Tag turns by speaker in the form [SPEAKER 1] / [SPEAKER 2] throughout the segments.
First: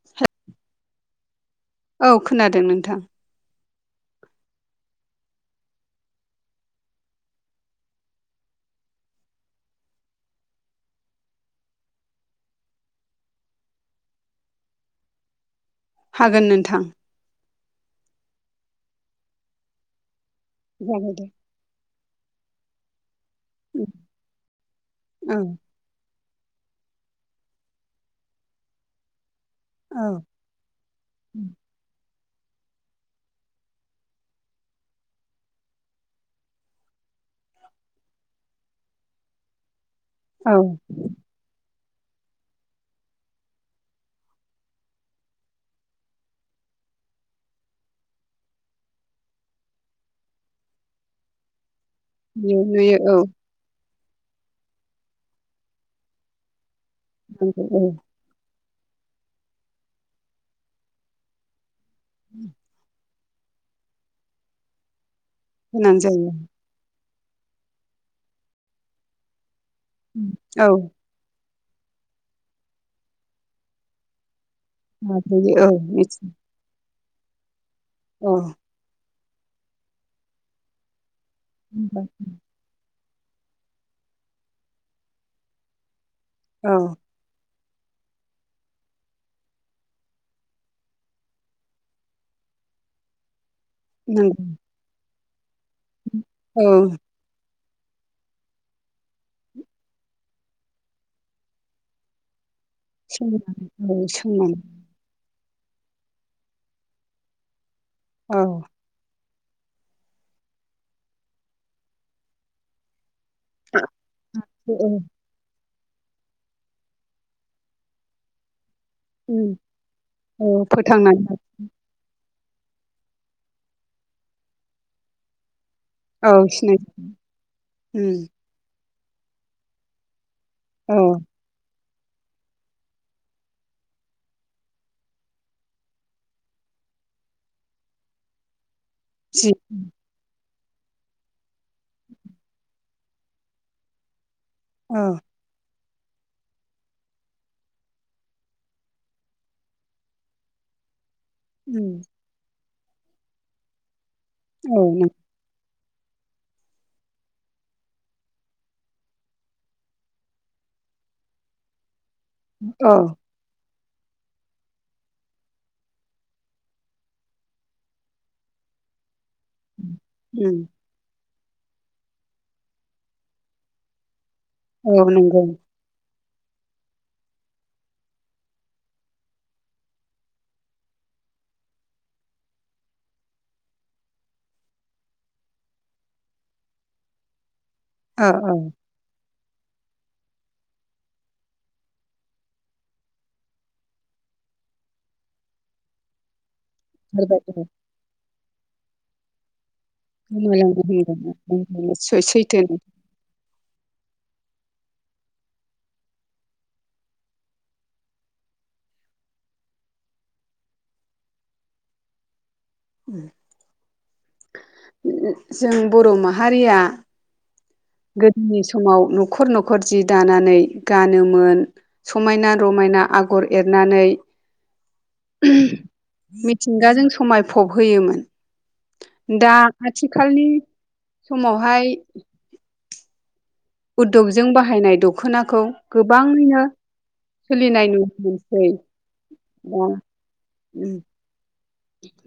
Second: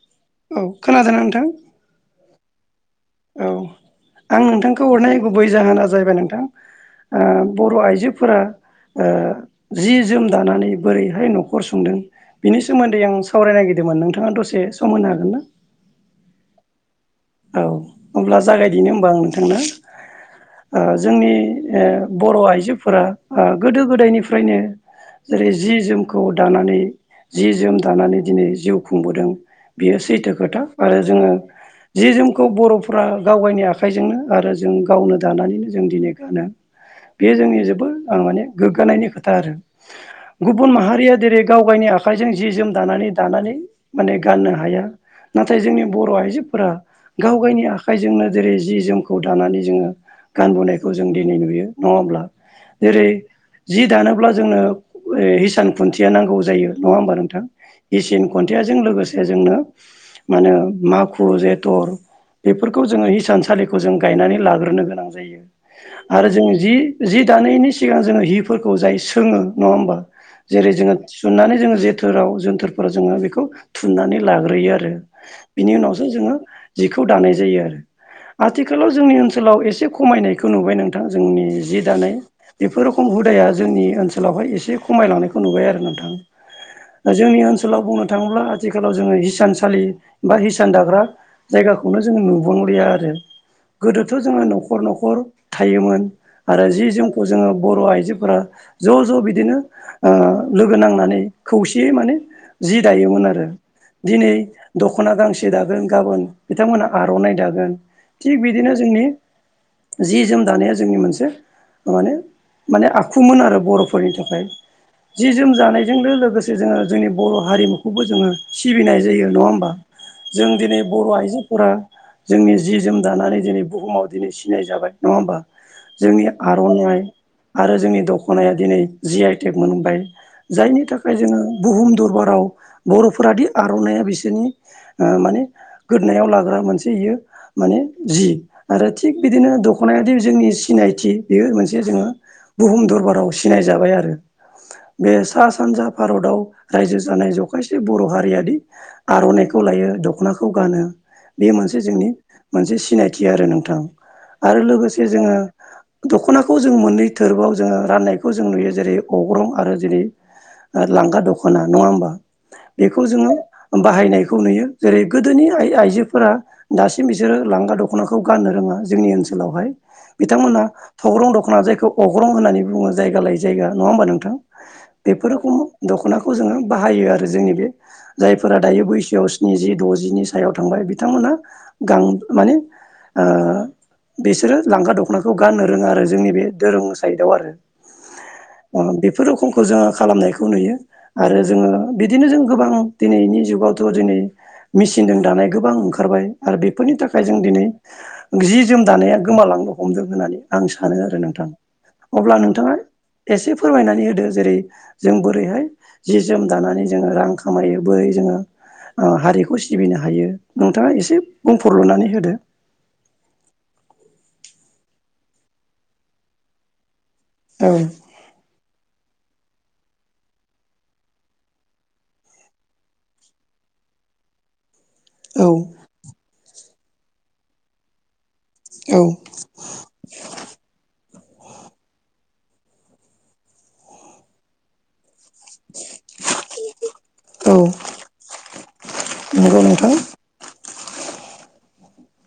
[SPEAKER 1] [unintelligible]
[SPEAKER 2] औ खोनादों नोंथां
[SPEAKER 1] औ खोनादों नोंथां
[SPEAKER 2] औ आं नोंथांखौ हरनाय गुबै जाहोना जाहैबाय नोंथां बर' आइजोफोरा ओ जि जोम दानानै बोरैहाय न'खर संदों बिनि सोमोन्दै आं सावरायनो नागिरदोंमोन नोंथाङा दसे सम होनो हागोन ना
[SPEAKER 1] हागोन नोंथां
[SPEAKER 2] औ अब्ला जागायदिनो हबा आं नोंथांना
[SPEAKER 1] जागाय दे
[SPEAKER 2] जोंनि बर' आइजोफोरा गोदो गोदायनिफ्रायनो
[SPEAKER 1] औ
[SPEAKER 2] जेरै जि जोम खौ दानानै जि जोम दानानै दिनै जिउ खुंबोदों बियो
[SPEAKER 1] औ
[SPEAKER 2] सैथो खोथा आरो जोङो जि जोमखौ बर'फ्रा गावायनि आखाइजोंनो आरो जों गावनो दानानैनो जों दिनै गानो। बे जोंनि जोबोद माने गोग्गानायनि खोथा आरो
[SPEAKER 1] औ
[SPEAKER 2] गुबुन माहारिया जेरै गाव गायनि आख आखाइजों जि जोम दानानै दानानै माने गाननो हाया नाथाय जोंनि बर' आइजोफोरा गाव गावनि आखाइजोंनो जेरै जि जोमखौ दानानै जोङो गानबोनायखौ जों दिनै नुयो नङा होनब्ला।
[SPEAKER 1] नुयो नुयो
[SPEAKER 2] जेरै
[SPEAKER 1] औ
[SPEAKER 2] जि दानोब्ला जोंनो हिसान खुन्थिया नांगौ जायो नङा होमबा नोंथां
[SPEAKER 1] नंगौ औ
[SPEAKER 2] इसिन खन्थयाजों लोगोसे जोंनो माने माखु जे टर बेफोरखौ जोङो हिसानसालिखौ जों गायनानै लाग्रोनो गोनां जायो।
[SPEAKER 1] गोनां
[SPEAKER 2] आरो
[SPEAKER 1] जायो
[SPEAKER 2] जों जि जि दानायनि सिगां जोङो हफोरखौ जाय सोङो नङा होमबा
[SPEAKER 1] औ
[SPEAKER 2] जेरै जोङो थिसननानै जोङो जोथोराव जोनथोरफोराव जोङो बेखौ थुननानै लाग्रोयो आरो
[SPEAKER 1] माबायो औ
[SPEAKER 2] बिनि उनावसो
[SPEAKER 1] मिथि
[SPEAKER 2] जोङो जिखौ दानाय जायो आरो
[SPEAKER 1] औ
[SPEAKER 2] आथि खालाव जोंनि ओनसोलाव एसे खमायनायखौ नुबाय नोंथां जोंनि जि दानाय बेफोर रोखम हुदाया जोंनि ओनसोलावहाय एसे खमायलांनायखौ नुबाय आरो नोंथां
[SPEAKER 1] औ
[SPEAKER 2] दा जोंनि ओनसोलाव बुंनो थाङोब्ला आथिखालाव जोङो हिसानसालि बा हिसान दाग्रा जायगाखौनो जोङो नुुबुंलिया आरो गोदोथ' जोङो
[SPEAKER 1] नंगौ
[SPEAKER 2] न'खर न'खर थायोमोन
[SPEAKER 1] औ
[SPEAKER 2] आरो जि जोमखौ जोङो बर' आइजोफोरा ज' ज' बिदिनो ओ लोगो नांनानै खौसेयै माने जि दायोमोन आरो
[SPEAKER 1] सोंनानै औ
[SPEAKER 2] दिनै दख
[SPEAKER 1] सोंनानै
[SPEAKER 2] दख'ना गांसे दागोन गाबोन बिथांमोनहा आर'नाइ दागोन थिग
[SPEAKER 1] औ
[SPEAKER 2] बिदिनो जोंनि जि जोम दानाया जोंनि मोनसे माने माने आखुमोन आरो। बर'फोरनि थाखाय।
[SPEAKER 1] औ
[SPEAKER 2] जि जोम जानायजोंनो लोगोसे जोङो जोंनि बर' हारिमुखौबो जोङो सिबिनाय जायो जायो नङा
[SPEAKER 1] उम
[SPEAKER 2] होमबा जों
[SPEAKER 1] औ
[SPEAKER 2] दिनै बर' आइज
[SPEAKER 1] फोथांनानै
[SPEAKER 2] जोंनि जि जोम दानानै दिनै बुहुमाव दिनै सिनाय जाबाय नङा होमबा जोंनि
[SPEAKER 1] औ सिनाय
[SPEAKER 2] आर'नाइ आरो जोंनि
[SPEAKER 1] उम
[SPEAKER 2] दख'नाया दिनै जि आइटेक मोनबाय जायनि
[SPEAKER 1] औ
[SPEAKER 2] थाखाय जोङो बुहुम दरबाराव बर'फोरादि आर'नाइ आ बिसोरनि ओ माने गोदनायाव लाग्रा मोनसे इयो माने जि। आरो थिग
[SPEAKER 1] जि
[SPEAKER 2] बिदिनो दख'नायाद जोंनि सिनायथि बेयो मोनसे जोङो बुहुम दरबाराव सिनायजाबाय आरो
[SPEAKER 1] औ
[SPEAKER 2] बे सा सानजा भारताव रायजो जानाय जखायसे बर' हारियाद आर'नाइखौ लायो दख'नाखौ गानो बे मोनसे
[SPEAKER 1] उम
[SPEAKER 2] जोंनि मोनसे सिनायथि आरो नोंथां आरो
[SPEAKER 1] औ
[SPEAKER 2] लोगोसे
[SPEAKER 1] नों
[SPEAKER 2] जोङो दख'नाखौ जों मोननै थोरबोआव जोङो राननायखौ जों नुयो जेरै अग्रं आरो जेरै लांगा दख'ना नङा होमबा
[SPEAKER 1] औ
[SPEAKER 2] बेखौ जोङो बाहायनायखौ नुयो जेरै गोदोनि आ आइजोफोरा दासिम बिसोरो लांगा दख'नाखौ गाननो रोङा जोंनि ओनसोल लावहाय बिथांमोना
[SPEAKER 1] उम
[SPEAKER 2] थौग्रं दख'ना जायखौ अग्रं होननानै बुङो जायगा लायै जायगा नङा होमबा नोंथां
[SPEAKER 1] औ
[SPEAKER 2] बेफोर
[SPEAKER 1] नंगौ
[SPEAKER 2] उमुख दख'नाखौ जोङो बाहायो आरो जोंनि बे जायफोरा दायो बैसोआव स्निजि द'जिनि सायाव थांबाय बिथांमोनहा गां माने ओ बिसोरो लांखा दख'नाखौ गाननो रोङा आरो जोंनि बे दोरों साइदआव आरो।
[SPEAKER 1] औ औ
[SPEAKER 2] बेफोर रोखमखौ जोङो खालामनायखौ नुयो। आरो जोङो बिदिनो जों गोबां दिनैनि जुगावथ' दिनै मेचिनजों दानाय गोबां ओंखारबाय आरो बेफोरनि थाखाय जों
[SPEAKER 1] बेफोरबायदि
[SPEAKER 2] दिनै जि जोम दानाया गोमालांनो हमदों होननानै आं
[SPEAKER 1] गोमालांनो
[SPEAKER 2] सानो आरो नोंथां।
[SPEAKER 1] हमदों नंगौ, सै-
[SPEAKER 2] अब्ला
[SPEAKER 1] सैथो
[SPEAKER 2] नोंथाङा
[SPEAKER 1] नोंथां।
[SPEAKER 2] एसे फोरमायनानै होदो। जेरै जों बोरैहाय जि जोम दानानै जोङो रां खामायो, बोरै जोङो हारिखौ सिबिनो हायो नोंथाङा एसे बुंफोरलुनानै होदो?
[SPEAKER 1] उम। [inaudible] जों बर' माहारिया
[SPEAKER 2] औ।
[SPEAKER 1] गोदोनि समाव न'खर न'खर जि दानानै गानोमोन। समायना रमायना आगर एरनानै
[SPEAKER 2] औ।
[SPEAKER 1] मिथिंगाजों समायफब होयोमोन।
[SPEAKER 2] औ।
[SPEAKER 1] दा आथिखालनि समावहाय उदगजों बाहायनाय दख दखनाखौ गोबाङैनो
[SPEAKER 2] औ
[SPEAKER 1] सोलिनाय नु मोनसै।
[SPEAKER 2] नंगौ
[SPEAKER 1] दा
[SPEAKER 2] नोंथां।
[SPEAKER 1] उम।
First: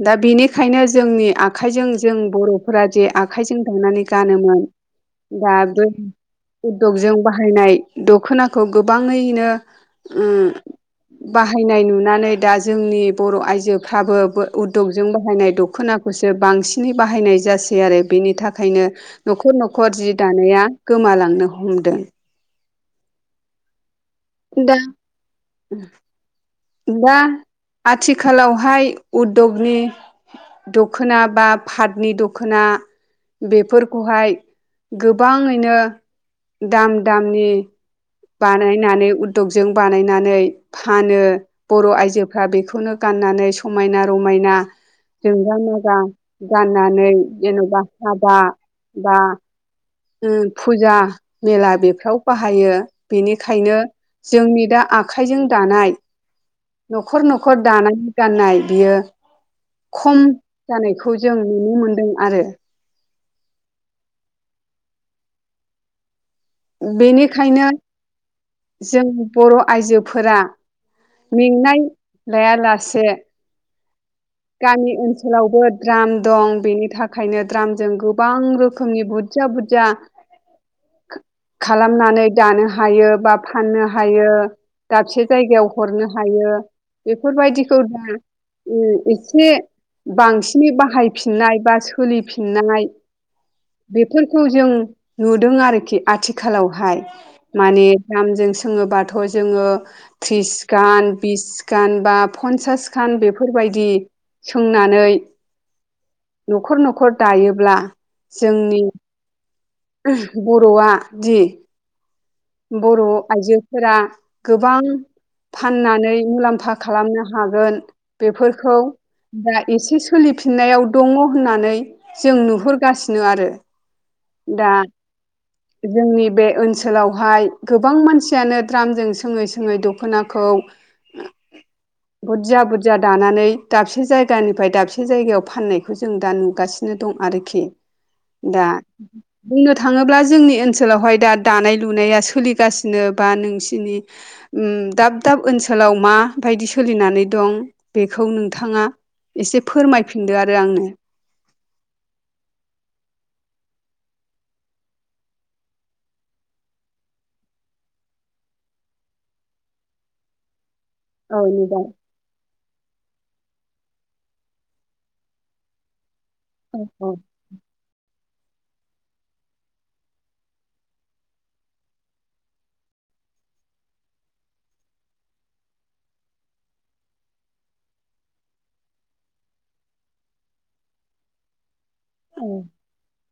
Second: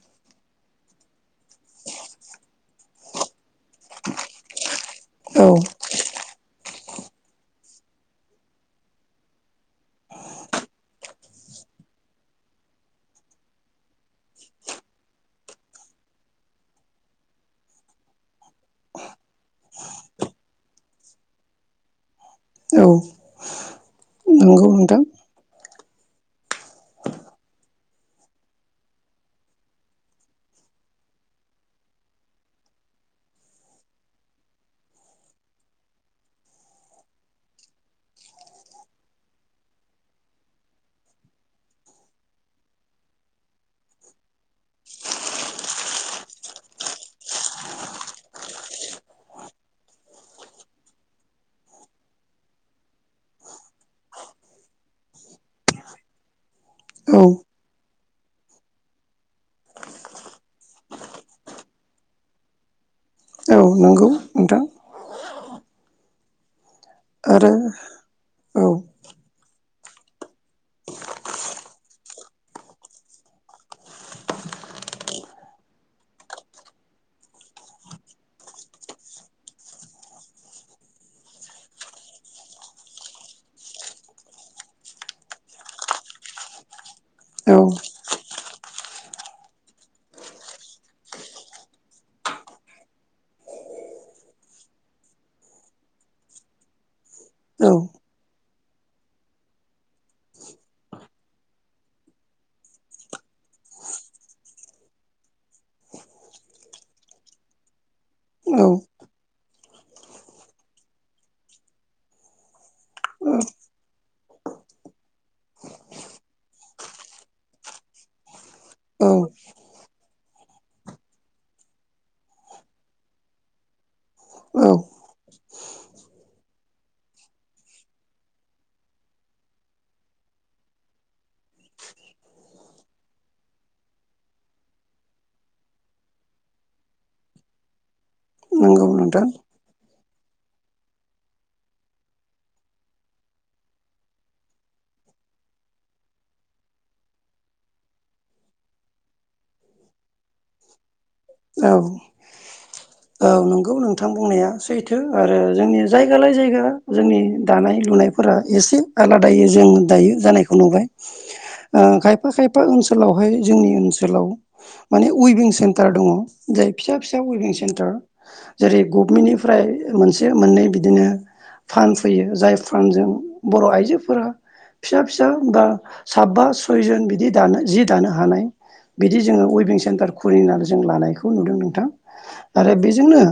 [SPEAKER 1] दा बेनिखायनो जोंनि आखाइजों जों बर' फोरा जे आखाइजों दानानै गानोमोन
[SPEAKER 2] औ
[SPEAKER 1] दा [inaudible] उददगजों बाहायनाय दख'नाखौ गोबाङैनो उम बाहायनाय नुनानै दा जोंनि बर' आइजोफ्राबो उदगजों बाहायनाय दख'नाखौसो बांसिनै बाहायनाय जासै आरो बेनि थाखायनो। न'खर न'खर जि दानाया गोमालांनो हमदों।
[SPEAKER 2] औ। नंगौ
[SPEAKER 1] दा [inaudible]
[SPEAKER 2] नोंथां
[SPEAKER 1] दा आथिखालावहाय उद्दगनि दख'ना बा पाटनि दख'ना बेफोरखौहाय गोबाङैनो दाम दामनि बानायनानै उदगजों बानायनानै फानो बर' आइजोफ्रा बेखौनो गाननानै समायना रमायना जोंगा मागा गाननानै जेन'बा हाबा बा उम फुजा मेला बेफ्राव बाहायो बेनिखायनो जोंनि दा आखाइजों दानाय
[SPEAKER 2] औ
[SPEAKER 1] न'खर न'खर दानानै गाननाय बियो खम जानायखौ जों नुनो मोनदों आरो।
[SPEAKER 2] औ नंगौ नोंथां। आरो
[SPEAKER 1] बेनिखायनो
[SPEAKER 2] औ
[SPEAKER 1] जों बर' आइजोफोरा मेंनाय लायालासे गामि ओनसोलावबो द्राम दं। बेनि थाखायनो द्रामजों गोबां रोखोमनि बुर जा बुजा
[SPEAKER 2] [inaudible]
[SPEAKER 1] खालामनानै दानो हायो बा फाननो हायो। दाबसे जायगायाव हरनो हायो
[SPEAKER 2] औ
[SPEAKER 1] बेफोरबायदिखौ दा उम। एसे बांसिनै बाहायफिननाय बा सोलिफिननाय बेफोरखौ जों नुदों आरोखि आथिखालावहाय। माने
[SPEAKER 2] औ
[SPEAKER 1] दामजों सोङोबाथ' जोङो थ्रिसखान बिसखान बा पन्सासखान बेफोरबायदि सोंनानै न'खर न'खर दायोब्ला
[SPEAKER 2] औ
[SPEAKER 1] जोंनि बर'आ दि बर' आइजोफोरा गोबां फाननानै मुलाम्फा खालामनो हागोन बेफोरखौ
[SPEAKER 2] औ
[SPEAKER 1] दा एसे सोलिफिननायाव दङ होननानै जों नुहुरगासिनो आरो। दा
[SPEAKER 2] औ
[SPEAKER 1] जोंनि बे ओनसोलाव हाय गोबां मानसियानो द्रामजों सोङै सोङै दख'नाखौ
[SPEAKER 2] [inaudible]
[SPEAKER 1] बुरजा बुरजाया दानानै दाबसे जायगानिफ्राय दाबसे जायगायाव फाननायखौ जों दा नुगासि। दं आरोखि दा
[SPEAKER 2] नंगौ नोंथां
[SPEAKER 1] बुंनो थाङोब्ला जोंनि ओनसोलावहाय दा दानाय लुनाया सोलिगासिनो बा नोंसिनि उम दाब दाब ओनसोलाव मा बायदि सोलिनानै दं बेखौ नोंथाङा एसे फोरमायफिनदो आरो आंनो।
[SPEAKER 2] औ औ नंगौ नोंथां बुंनाया सैथो आरो जोंनि जायगालाय जायगा जोंनि दानाय लुनाय फोरा एसे आलादायै जों दायो जानायखौ नुबाय ओ
[SPEAKER 1] औ
[SPEAKER 2] खा
[SPEAKER 1] नुबाय
[SPEAKER 2] खायफा खायफा ओनसोलावहाय जोंनि ओनसोलाव माने उइभिं सेन्टार दंङ। जाय
[SPEAKER 1] औ
[SPEAKER 2] फिसा
[SPEAKER 1] औ
[SPEAKER 2] फिसा उइभिं सेन्टार जेरै गभमेन्टनिफ्राय मोनसे मोननै बिदिनो फान्ड फैयो जाय फान्डजों बर' आइजोफोरा फिसा फिसा बा साबबा सयजन बिदि दानो जि दानो हानाय बिदि जोंङो उइभिं सेन्टार खुलिनानै जों लानायखौ नुदों नोंथां आरो
[SPEAKER 1] औ
[SPEAKER 2] बे जोंनो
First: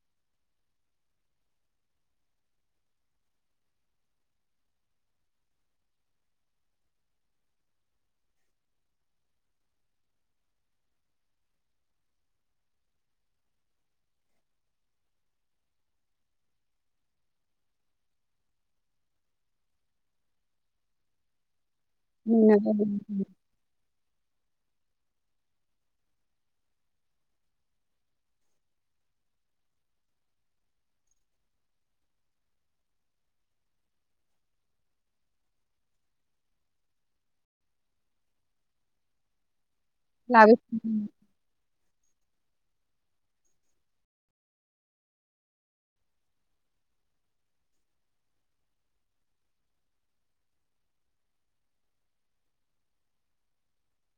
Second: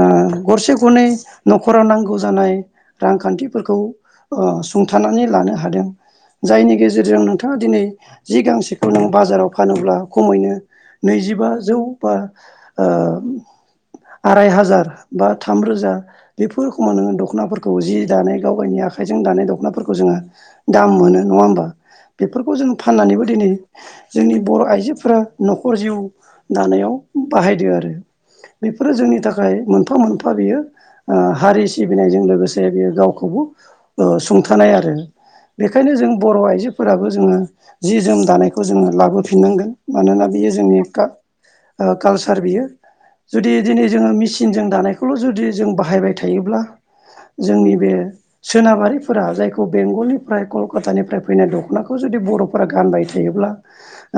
[SPEAKER 2] ओ गरसे गरनै न'खरा नांगौ जानाय रांखान्थिफोरखौ ओ सुंथानानै लानो हादों। जायनि गेजेरजों नोंथांङा दिनै जि गांसेखौ नों बाजाराव फानोब्ला खमैनो नैजिबाजौ बा ओ आराय हाजार बा थामरोजा बेफोर रोखोमाव नोंङो दख'नाफोरखौ जि दानाय गाव गावनि आखाइजों दानाय दख'नाफोरखौ जोंङो दाम मोनो नंङा होमबा बेफोरखौ जों फाननानैबो दिनै जोंनि बर' आइजोफोरा न'खर जिउ दानायाव बाहायदों आरो। बेफोरो जोंनि थाखाय मोनफा मोनफा बियो। ओ हारि सिबिनायजों लोगोसे बेयो गावखौबो ओ सुंथानाय आरो। बेखायनो जों बर' आइजोफोराबो जोंङो जि जोम दानायखौ जोंङो लाबोफिननांगोन। मानोना बियो जोंनि का ओ कालसार बियो। जुदि दिनै जोंङो मेचिनजों दानायखौल' जुदि जों बाहायबाय थायोब्ला जोंनि बे सोनाबारिफोरा जायखौ बेंगलनिफ्राय कलकातानिफ्राय फैनाय दख'नाखौ जुदि बर' फोरा गानबाय थायोब्ला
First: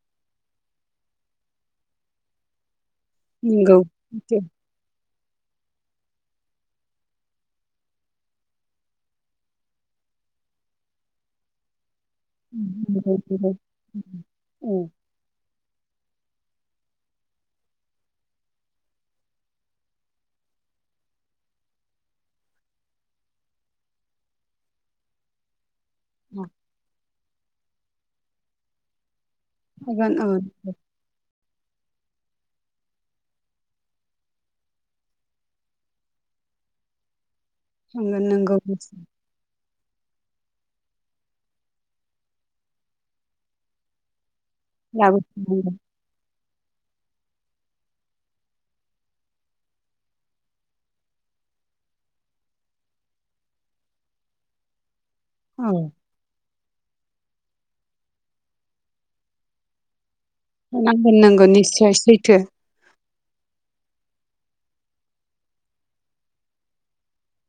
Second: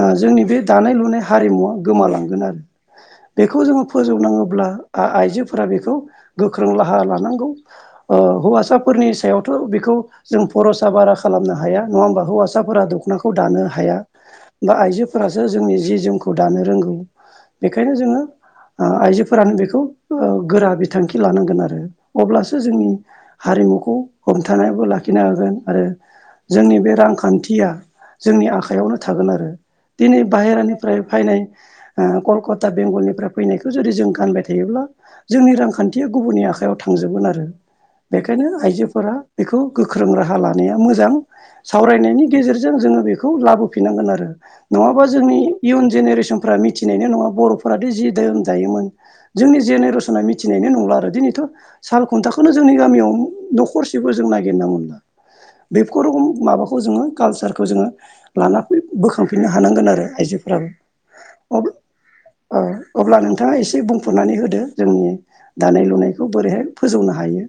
[SPEAKER 2] ओ जोंनि बे दानाय लुनाय हारिमुवा गोमालांगोन आरो। बेखौ
[SPEAKER 1] नंगौ।
[SPEAKER 2] जोङो फोजौनाङोब्ला आ-आइजोफोरा बेखौ गोख्रों राहा लानांगौ। ओ हौवासाफोरनि सायावथ' बेखौ जों फरसा बारा खालामनो हाया नंङा होमबा
[SPEAKER 1] उ,
[SPEAKER 2] हौवासाफोरा
[SPEAKER 1] नंगौ
[SPEAKER 2] दखनाखौ
[SPEAKER 1] नंगौ
[SPEAKER 2] दानो हाया
[SPEAKER 1] औ
[SPEAKER 2] बा आइजो फोरासो जोंनि जि जोमखौ दानो रोंगौ बेखायनो जोंङो ओ आइजोफोरानो बेखौ ओ गोरा बिथांखि लानांगोन आरो अब्लासो जोंनि हारिमुखौ हमथानायबो लाखिनो हागोन आरो
[SPEAKER 1] औ
[SPEAKER 2] जोंनि बे रांखान्थिया जोंनि आखाइयावनो थागोन आरो।
[SPEAKER 1] हागोन
[SPEAKER 2] दिनै
[SPEAKER 1] औ
[SPEAKER 2] बाहेरानिफ्राय फायनाय ओ कलकता बेंगलनिफ्राय फैनायखौ जुदि जों गानबाय थायोब्ला जोंनि रांखान्थिया गुबुननि आखायाव थांजोबगोन आरो।
[SPEAKER 1] थांगोन
[SPEAKER 2] बेखायनो
[SPEAKER 1] नोंगौ
[SPEAKER 2] आइजोफोरा बेखौ गोख्रों राहा लानाया मोजां। सावरायनायनि गेजेरजों जोंङो बेखौ लाबोफिननांगोन आरो। नंङाबा जोंनि
[SPEAKER 1] लाबोफिननांगोन
[SPEAKER 2] इयुन जेनेरेसनफ्रा मिथिनायनाय नंङा बर'फोराथ' जि धोरोम दायोमोन। जोंनि जेनेरेसना मिथिनायनायनि नंला आरो दिनैथ' साल खुन्थाखौनो जोंनि गामियाव न'खरसेबो जों नागिरना मोनला।
[SPEAKER 1] औ
[SPEAKER 2] बेफोर रोखम माबाखौ जोंङो कालसारखौ जोंङो लाना बोखांफिननो हानांगोन आरो आइजो
[SPEAKER 1] नांगोन नगोन निस्सय सैथो।
[SPEAKER 2] अ अब्ला नोंथाङा एसे बुंफोरनानै होदो जोंनि दानाय लुनायखौ बोरैहाय फोजौनो हायो।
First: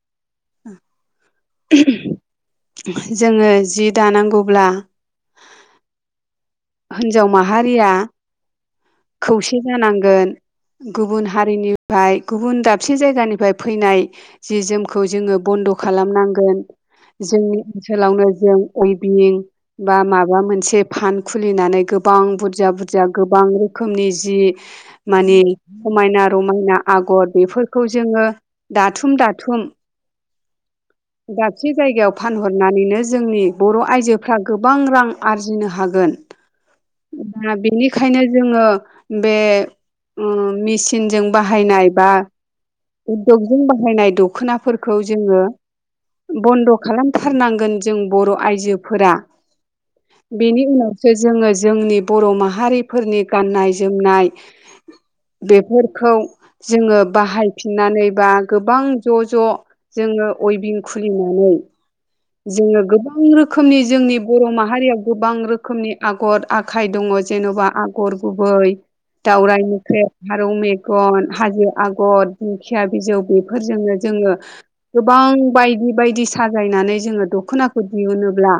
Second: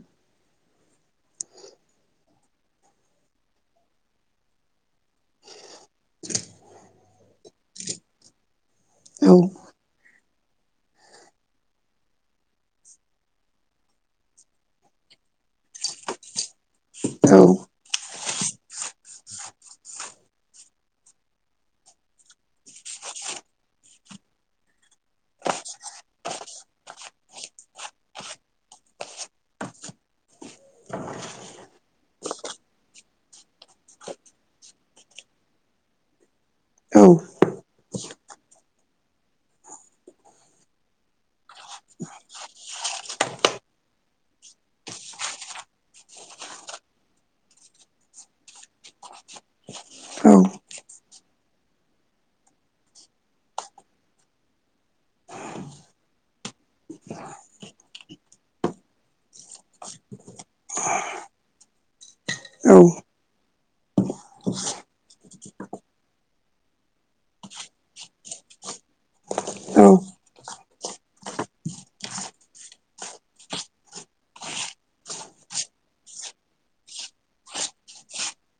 [SPEAKER 1] जोंङो जि दानांगौब्ला
[SPEAKER 2] [inaudible]
[SPEAKER 1] हिनजाव माहारिया
[SPEAKER 2] औ
[SPEAKER 1] खौसे जानांगोन। गुबुन हारिनिफ्राय गुबुन दाबसे जायगानिफ्राय फैनाय जि जोमखौ जोङो बन्द' खालामनांगोन।
[SPEAKER 2] औ
[SPEAKER 1] जोंनि ओनसोलावनो जों अयबिं बा माबा मोनसे फान खुलिनानै गोबां बुरजा बुरजा गोबां रोखोमनि जि माने समायना रमायना आगर बेफोरखौ जोङो दाथुम दाथुम ज मोनसे जायगायाव फानहरनानैनो जोंनि बर' आइजोफ्रा गोबां रां आरजिनो हागोन।
[SPEAKER 2] औ
[SPEAKER 1] दा बेनिखायनो जोङो बे मेसििनजों बाहायनाय बा उद्यगजों बाहायनाय दख'नाफोरखौ जोङो बन्द' खालामथारनांगोन जों बर' आइजोफोरा।
[SPEAKER 2] औ
[SPEAKER 1] बेनि उनाव जोङो जोंनि बर' माहारिफोरनि गाननाय जोमनाय बेफोरखौ जोङो बाहायफिननानै बा गोबां ज' ज' जोङो अयबिं खुलिनानै जोङो
[SPEAKER 2] औ
[SPEAKER 1] गोबां रोखोमनि जोंनि बर' माहारियाव गोबां रोखोम रोखोमनि आगर आखाइ दङ जेन'बा आगर गुबै दावराइ
[SPEAKER 2] औ
[SPEAKER 1] मोख्रेब फारौ मेगन हाजो आगर दिंखिया बिजौ बेफोरजोंनो जोङो गोबां बायदि बायदि साजायनानै जोङो दख'नाखौ दिहुनोब्ला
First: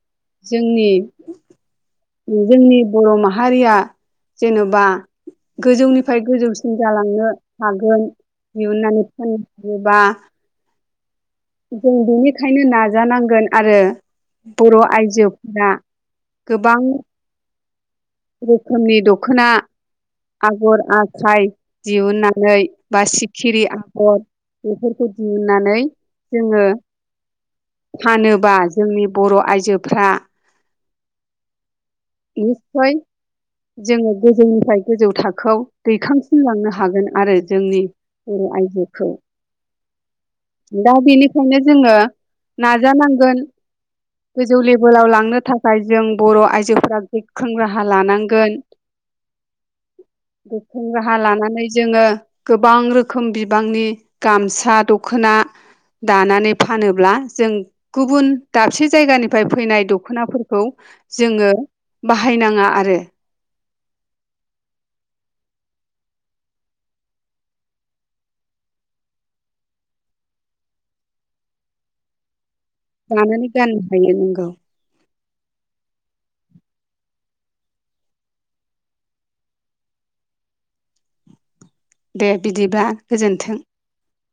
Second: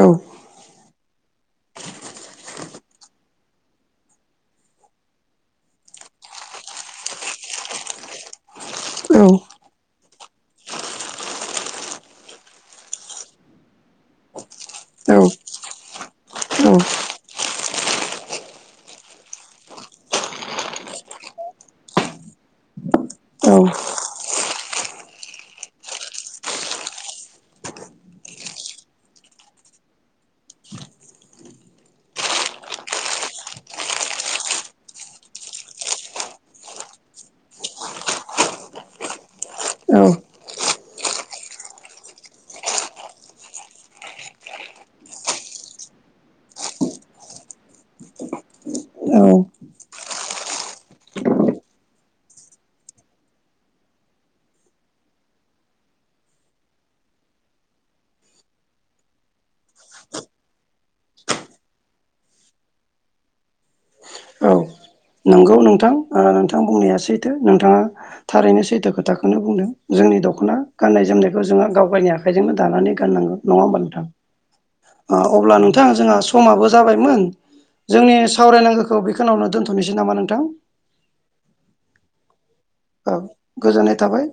[SPEAKER 2] औ
[SPEAKER 1] जोंनि
[SPEAKER 2] [inaudible]
[SPEAKER 1] जोंनि बर' माहारिया जेन'बा गोजौनिफ्राय गोजौसिन जालांनो हागोन। दिहुननानै
[SPEAKER 2] औ
[SPEAKER 1] फाननोहयोबा जों बेनिखायनो नाजानांगोन आरो। बर' आइजोफोरा गोबां रोखोमनि दख'ना आगर आखाइ दिहुुननानै बा सिखिरि
[SPEAKER 2] औ
[SPEAKER 1] आगर बेफोरखौ दिहुननानै जोङो फानोबा जोंनि बर' आइजोफ्रा निसय जोङो गोजौनिफ्राय गोजौ थाखोआव दैखांफिनलांनो हागोन आरो। जोंनि बर' आयजोखौ।
[SPEAKER 2] औ
[SPEAKER 1] दा बेनिखायनो जोङो नाजानांगोन। गोजौ लेभेलाव लांनो था खाय जों बर' आइजोफ्रा गोख्रों राहा लानांगोन।
[SPEAKER 2] [inaudible]
[SPEAKER 1] गोख्रों राहा लानानै जोङो गोबां रोखोम बिबांनि गामसा दख'ना दानानै फानोब्ला जों गुबुन दाबसे जायगानिफ्राय फैनाय दख'नाफोर औ जोङो बाहायनाङा आरो।
[SPEAKER 2] औ नंगौ नोंथां ओ नोंथां बुंनाया सैथो नोंथाङा थारैनो सैथो खोथाखोनो बुंदों जोंनि दख'ना गाननाय जोमनायखौ जोंहा गाव गायनि आखाइजोंनो दानानै गाननांगौ
[SPEAKER 1] दानानै
[SPEAKER 2] नङा
[SPEAKER 1] गाननो
[SPEAKER 2] होमबा नोंथां?
[SPEAKER 1] हायो नोंगौ
[SPEAKER 2] ओ अब्ला नोंथाङा जोंहा समाबो जाबायमोन जोंनि सावरायनांगोखौ बेखोनावनो दोनथ' थ'नोसै नामा नोंथां?
[SPEAKER 1] दे बिदिब्ला
[SPEAKER 2] औ
[SPEAKER 1] गोजोन्थों।
[SPEAKER 2] गोजोननाय थाबाय।